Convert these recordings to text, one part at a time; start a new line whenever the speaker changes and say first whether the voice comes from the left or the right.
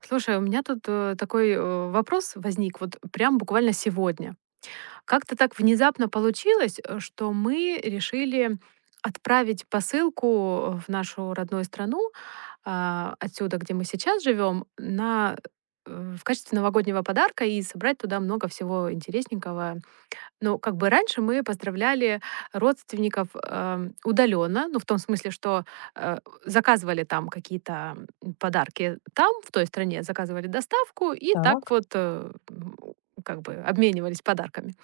right: Слушай, у меня тут такой вопрос возник вот прям буквально сегодня. Как-то так внезапно получилось, что мы решили отправить посылку в нашу родную страну, отсюда, где мы сейчас живем, в качестве новогоднего подарка и собрать туда много всего интересненького. Ну, как бы раньше мы поздравляли родственников, удаленно, ну, в том смысле, что, э, заказывали там какие-то, подарки там, в той стране, заказывали доставку и так
left: Так,
right: вот, как бы обменивались подарками.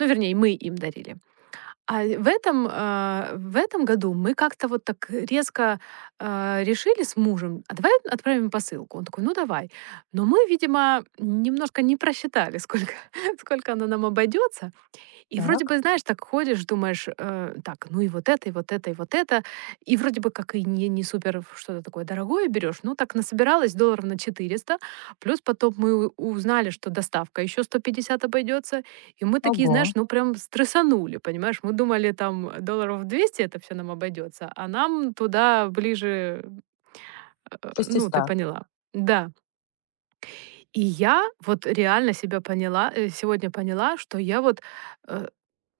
right: Ну, вернее, мы им дарили. А в этом году мы как-то вот так резко, решили с мужем: «А давай отправим посылку». Он такой: «Ну, давай». Но мы, видимо, немножко не просчитали, сколько сколько она нам обойдется. И вроде
left: так.
right: бы, знаешь, так ходишь, думаешь, так, ну и вот это, и вот это, и вот это. И вроде бы как и не супер в что-то такое дорогое берешь. Ну так насобиралось на $400. Плюс потом мы узнали, что доставка еще 150 обойдется. И мы такие,
left: Ого,
right: знаешь, ну прям стрессанули, понимаешь? Мы думали, там $200 это все нам обойдется, а нам туда ближе, ну ты
left: 600,
right: поняла. Да. И я вот реально себя поняла, сегодня поняла, что я вот э,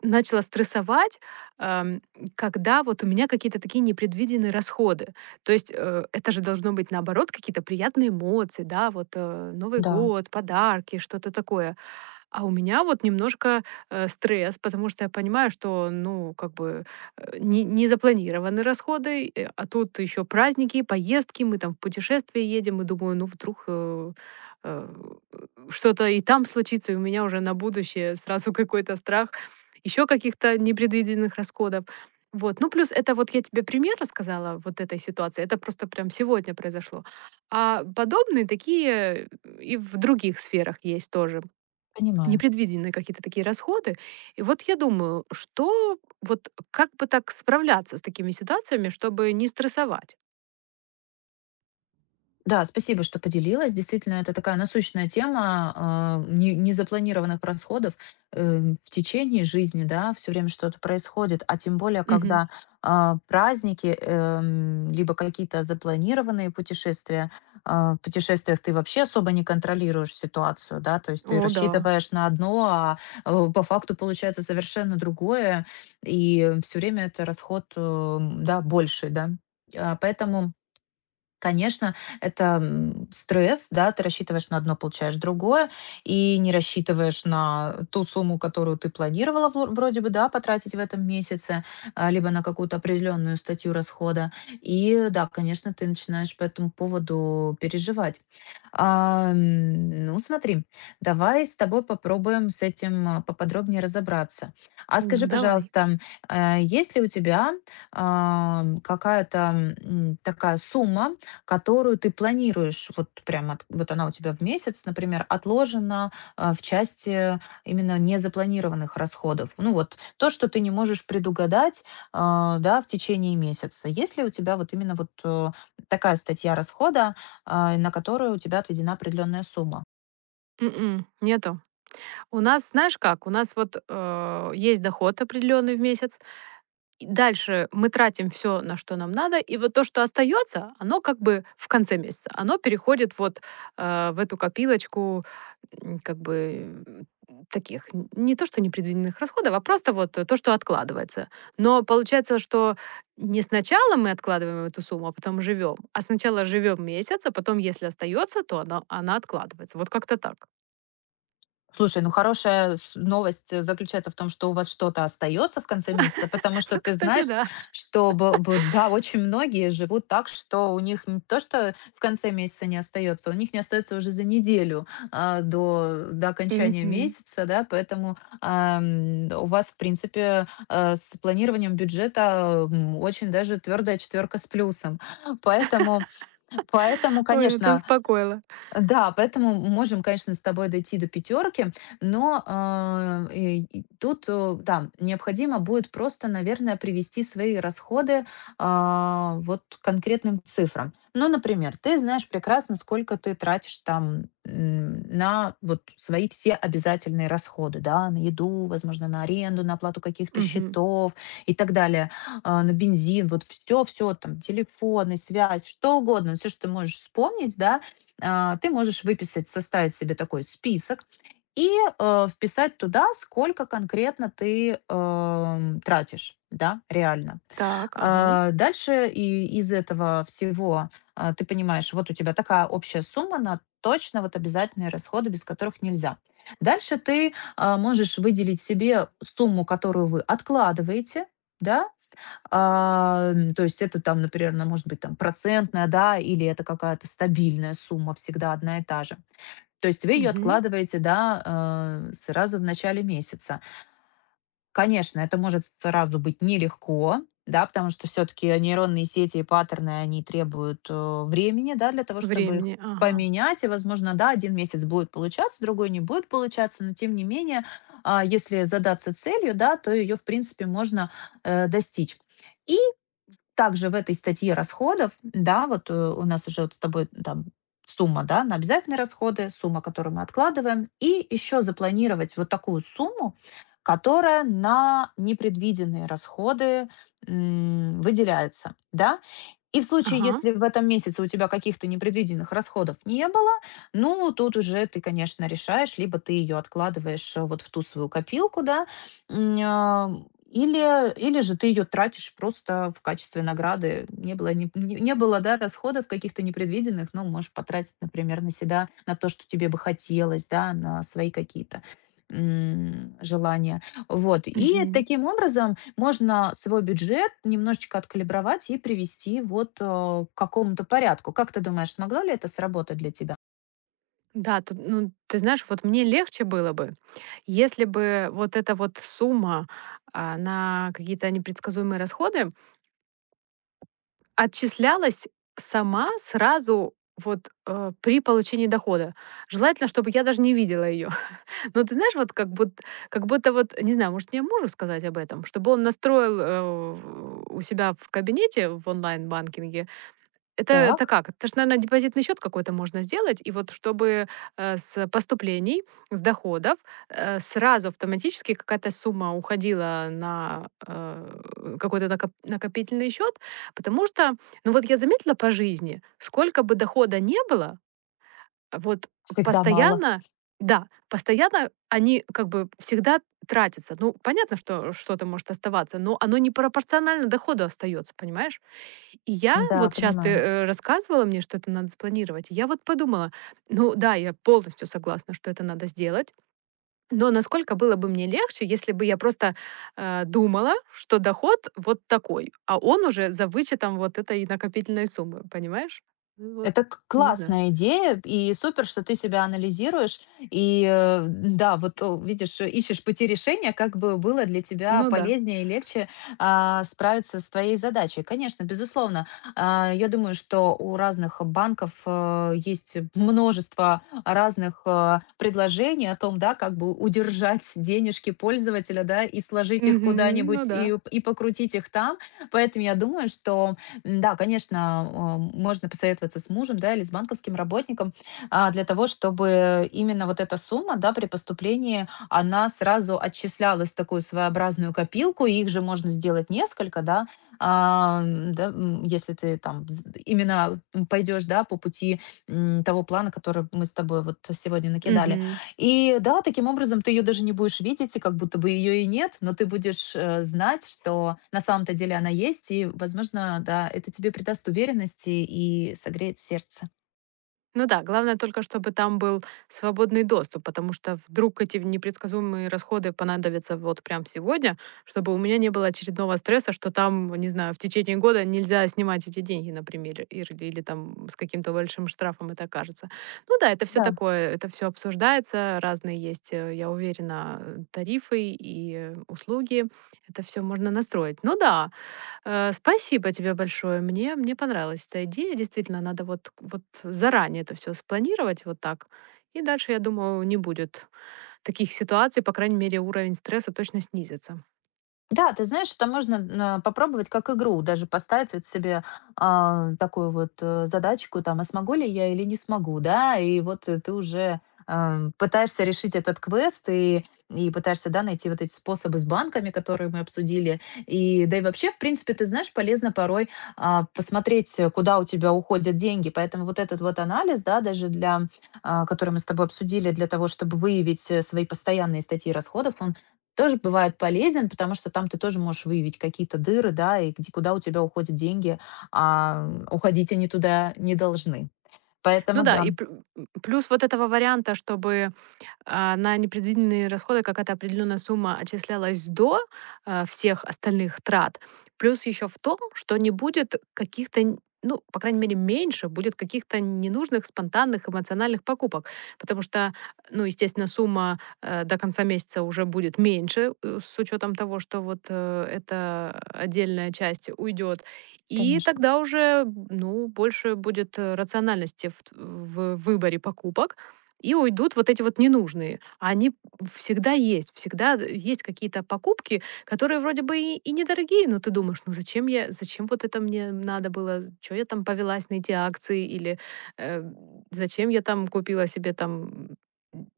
right: Начала стрессовать, ам, когда вот у меня какие-то такие непредвиденные расходы. То есть, это же должно быть, наоборот, какие-то приятные эмоции, да, вот, Новый
left: да,
right: год, подарки, что-то такое. А у меня вот немножко, стресс, потому что я понимаю, что, ну, как бы, не запланированы расходы, а тут еще праздники, поездки, мы там в путешествие едем, и думаю, ну, вдруг, э, что-то и там случится, и у меня уже на будущее сразу какой-то страх еще каких-то непредвиденных расходов. Вот. Ну, плюс это вот я тебе пример рассказала вот этой ситуации, это просто прям сегодня произошло. А подобные такие и в других сферах есть тоже.
left: понимаю.
right: Непредвиденные какие-то такие расходы. И вот я думаю, что вот как бы так справляться с такими ситуациями, чтобы не стрессовать?
left: Да, спасибо, что поделилась. Действительно, это такая насущная тема незапланированных расходов в течение жизни, да, все время что-то происходит, а тем более,
right: Мгм.
left: когда праздники, либо какие-то запланированные путешествия, в путешествиях ты вообще особо не контролируешь ситуацию, да, то есть ты
right: О да.
left: рассчитываешь на одно, а по факту получается совершенно другое, и все время это расход, да, больше, да. Поэтому, конечно, это, стресс, да. Ты рассчитываешь на одно, получаешь другое, и не рассчитываешь на ту сумму, которую ты планировала вроде бы, да, потратить в этом месяце, либо на какую-то определенную статью расхода. И да, конечно, ты начинаешь по этому поводу переживать. Ну, смотри, давай с тобой попробуем с этим, поподробнее разобраться. А
right: Ну
left: скажи,
right: давай.
left: пожалуйста, есть ли у тебя, какая-то, такая сумма, которую ты планируешь, вот прям вот она у тебя в месяц, например, отложена в части именно незапланированных расходов. Ну вот то, что ты не можешь предугадать, да, в течение месяца. Есть ли у тебя вот именно вот, такая статья расхода, на которую у тебя отведена определенная сумма?
right: М, нету. У нас, знаешь как, у нас вот, есть доход определенный в месяц. И дальше мы тратим все на что нам надо, и вот то, что остается, оно как бы в конце месяца, оно переходит вот, в эту копилочку, м, как бы, м, таких н не то что непредвиденных расходов, а просто вот то, что откладывается. Но получается, что не сначала мы откладываем эту сумму, а потом живем, а сначала живем месяц, а потом, если остается, то она откладывается. Вот как-то так.
left: Слушай, ну хорошая с новость, заключается в том, что у вас что-то остается в конце месяца, потому что
right: Ну,
left: ты
right: кстати,
left: знаешь,
right: да.
left: что б б да, очень многие живут так, что у них не то, что в конце месяца не остается, у них не остается уже за неделю, до окончания
right: Мгм.
left: месяца, да. Поэтому, у вас, в принципе, с планированием бюджета, очень даже твердая четверка с плюсом. Поэтому поэтому,
right: Ой, ну ты
left: конечно,
right: успокоила.
left: да, поэтому можем, конечно, с тобой дойти до пятерки, но и тут, да, необходимо будет просто, наверное, привести свои расходы вот к конкретным цифрам. Ну, например, ты знаешь прекрасно, сколько ты тратишь там на вот свои все обязательные расходы, да, на еду, возможно, на аренду, на оплату каких-то
right: Мгм.
left: счетов и так далее, на бензин, вот все, все там, телефоны, связь, что угодно, все, что ты можешь вспомнить, да, ты можешь выписать, составить себе такой список и вписать туда, сколько конкретно ты тратишь, да, реально.
right: Так, ага.
left: Дальше и из этого всего ты понимаешь, вот у тебя такая общая сумма на точно вот обязательные расходы, без которых нельзя. Дальше ты можешь выделить себе сумму, которую вы откладываете, да, то есть это там, например, она может быть там процентная, да, или это какая-то стабильная сумма, всегда одна и та же. То есть вы ее
right: Мгм.
left: откладываете, да, сразу в начале месяца. Конечно, это может сразу быть нелегко, да, потому что все-таки нейронные сети и паттерны, они требуют времени, да, для того, чтобы их
right: Времени. Ага.
left: поменять. И, возможно, да, один месяц будет получаться, другой не будет получаться, но тем не менее, если задаться целью, да, то ее, в принципе, можно достичь. И также в этой статье расходов, да, вот, у нас уже вот с тобой там сумма, да, на обязательные расходы, сумма, которую мы откладываем, и еще запланировать вот такую сумму, которая на непредвиденные расходы выделяется, да. И в случае,
right: Ага.
left: если в этом месяце у тебя каких-то непредвиденных расходов не было, ну, тут уже ты, конечно, решаешь, либо ты ее откладываешь вот в ту свою копилку, да, м, а, или, или же ты ее тратишь просто в качестве награды. Не было, не, не было да, расходов каких-то непредвиденных, но можешь потратить, например, на себя, на то, что тебе бы хотелось, да, на свои какие-то желания. Вот. И
right: Мгм.
left: таким образом можно свой бюджет немножечко откалибровать и привести вот, к какому-то порядку. Как ты думаешь, смогло ли это сработать для тебя?
right: Да, тут, ну, ты знаешь, вот мне легче было бы, если бы вот эта вот сумма, на какие-то непредсказуемые расходы отчислялась сама сразу вот, при получении дохода. Желательно, чтобы я даже не видела ее. Но ты знаешь, вот как будто вот, не знаю, может, мне мужу сказать об этом, чтобы он настроил, у себя в кабинете в онлайн-банкинге. Это
left: Так,
right: как? Это ж, наверное, депозитный счет какой-то можно сделать, и вот чтобы, с поступлений, с доходов, сразу автоматически какая-то сумма уходила на, какой-то накопительный счет. Потому что, ну, вот я заметила по жизни, сколько бы дохода не было, вот
left: всегда мало.
right: постоянно, да, постоянно они как бы всегда тратятся. Ну, понятно, что что-то может оставаться, но оно не пропорционально доходу остается, понимаешь? И я
left: Да,
right: вот щас ты,
left: понимаю.
right: рассказывала мне, что это надо спланировать. И я вот подумала, ну да, я полностью согласна, что это надо сделать, но насколько было бы мне легче, если бы я просто, думала, что доход вот такой, а он уже за вычетом вот этой накопительной суммы, понимаешь? Ну вот,
left: Это к
right: не знаю.
left: классная идея, и супер, что ты себя анализируешь. И, да, вот, видишь, ищешь пути решения, как бы было для тебя
right: Ну да.
left: полезнее и легче, справиться с твоей задачей. Конечно, безусловно, я думаю, что у разных банков, есть множество разных, предложений о том, да, как бы удержать денежки пользователя, да, и сложить их
right: Мгм. Ну
left: куда-нибудь,
right: да.
left: и покрутить их там. Поэтому я думаю, что да, конечно, можно посоветоваться с мужем, да, или с банковским работником для того, чтобы именно вот эта сумма, да, при поступлении, она сразу отчислялась в такую своеобразную копилку, и их же можно сделать несколько, да, если ты там именно пойдешь, да, по пути того плана, который мы с тобой вот сегодня накидали.
right: Мгм.
left: И да, таким образом ты ее даже не будешь видеть, и как будто бы ее и нет, но ты будешь, знать, что на самом-то деле она есть, и, возможно, да, это тебе придаст уверенности и согреет сердце.
right: Ну да, главное только, чтобы там был свободный доступ, потому что вдруг эти непредсказуемые расходы понадобятся вот прям сегодня, чтобы у меня не было очередного стресса, что там, не знаю, в течение года нельзя снимать эти деньги, например, или там с каким-то большим штрафом это окажется. Ну да, это все
left: Да.
right: такое, это все обсуждается, разные есть, я уверена, тарифы и услуги, это все можно настроить. Ну да. Спасибо тебе большое. Мне понравилась эта идея. Действительно, надо вот заранее это все спланировать вот так. И дальше, я думаю, не будет таких ситуаций. По крайней мере, уровень стресса точно снизится.
left: Да, ты знаешь, это можно попробовать как игру, даже поставить вот себе такую вот, задачку, там, а смогу ли я или не смогу, да, и вот ты уже пытаешься решить этот квест и пытаешься, да, найти вот эти способы с банками, которые мы обсудили, и да и вообще, в принципе, ты знаешь, полезно порой посмотреть, куда у тебя уходят деньги, поэтому вот этот вот анализ, да, даже для, который мы с тобой обсудили, для того, чтобы выявить свои постоянные статьи расходов, он тоже бывает полезен, потому что там ты тоже можешь выявить какие-то дыры, да, и где, куда у тебя уходят деньги, а уходить они туда не должны.
right: Ну
left: Поэтому
right: да, и
left: да,
right: плю м, плюс вот этого варианта, чтобы на непредвиденные расходы какая-то определенная сумма отчислялась до, всех остальных трат. Плюс еще в том, что не будет каких-то, н ну, по крайней мере, меньше будет каких-то ненужных спонтанных эмоциональных покупок. Потому что, ну, естественно, сумма, до конца месяца уже будет меньше, с учетом того, что вот, эта отдельная часть уйдет. И
left: конечно.
right: тогда уже, ну, больше будет, рациональности в выборе покупок. И уйдут вот эти вот ненужные. А они всегда есть, всегда есть какие-то покупки, которые вроде бы и недорогие, но ты думаешь, ну зачем я, зачем вот это мне надо было, что я там повелась на эти акции, или э, зачем я там купила себе там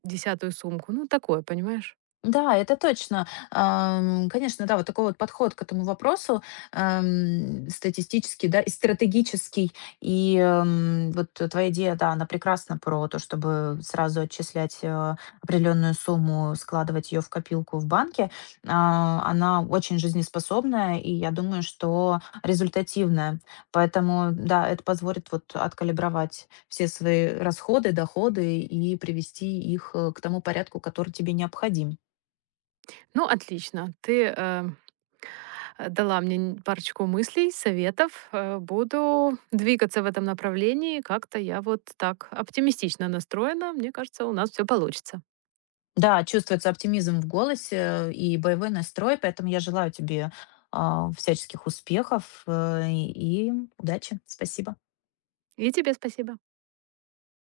right: десятую сумку, ну такое, понимаешь?
left: Да, это точно. Конечно, да, вот такой вот подход к этому вопросу, статистический, да, и стратегический. И, вот твоя идея, да, она прекрасна про то, чтобы сразу отчислять, определенную сумму, складывать ее в копилку в банке. Она очень жизнеспособная и, я думаю, что результативная. Поэтому, да, это позволит вот откалибровать все свои расходы, доходы и привести их, к тому порядку, который тебе необходим.
right: Ну отлично, ты дала мне парочку мыслей, советов, буду двигаться в этом направлении, как-то я вот так оптимистично настроена, мне кажется, у нас все получится.
left: Да, чувствуется оптимизм в голосе и боевой настрой, поэтому я желаю тебе всяческих успехов и удачи. Спасибо.
right: И тебе спасибо.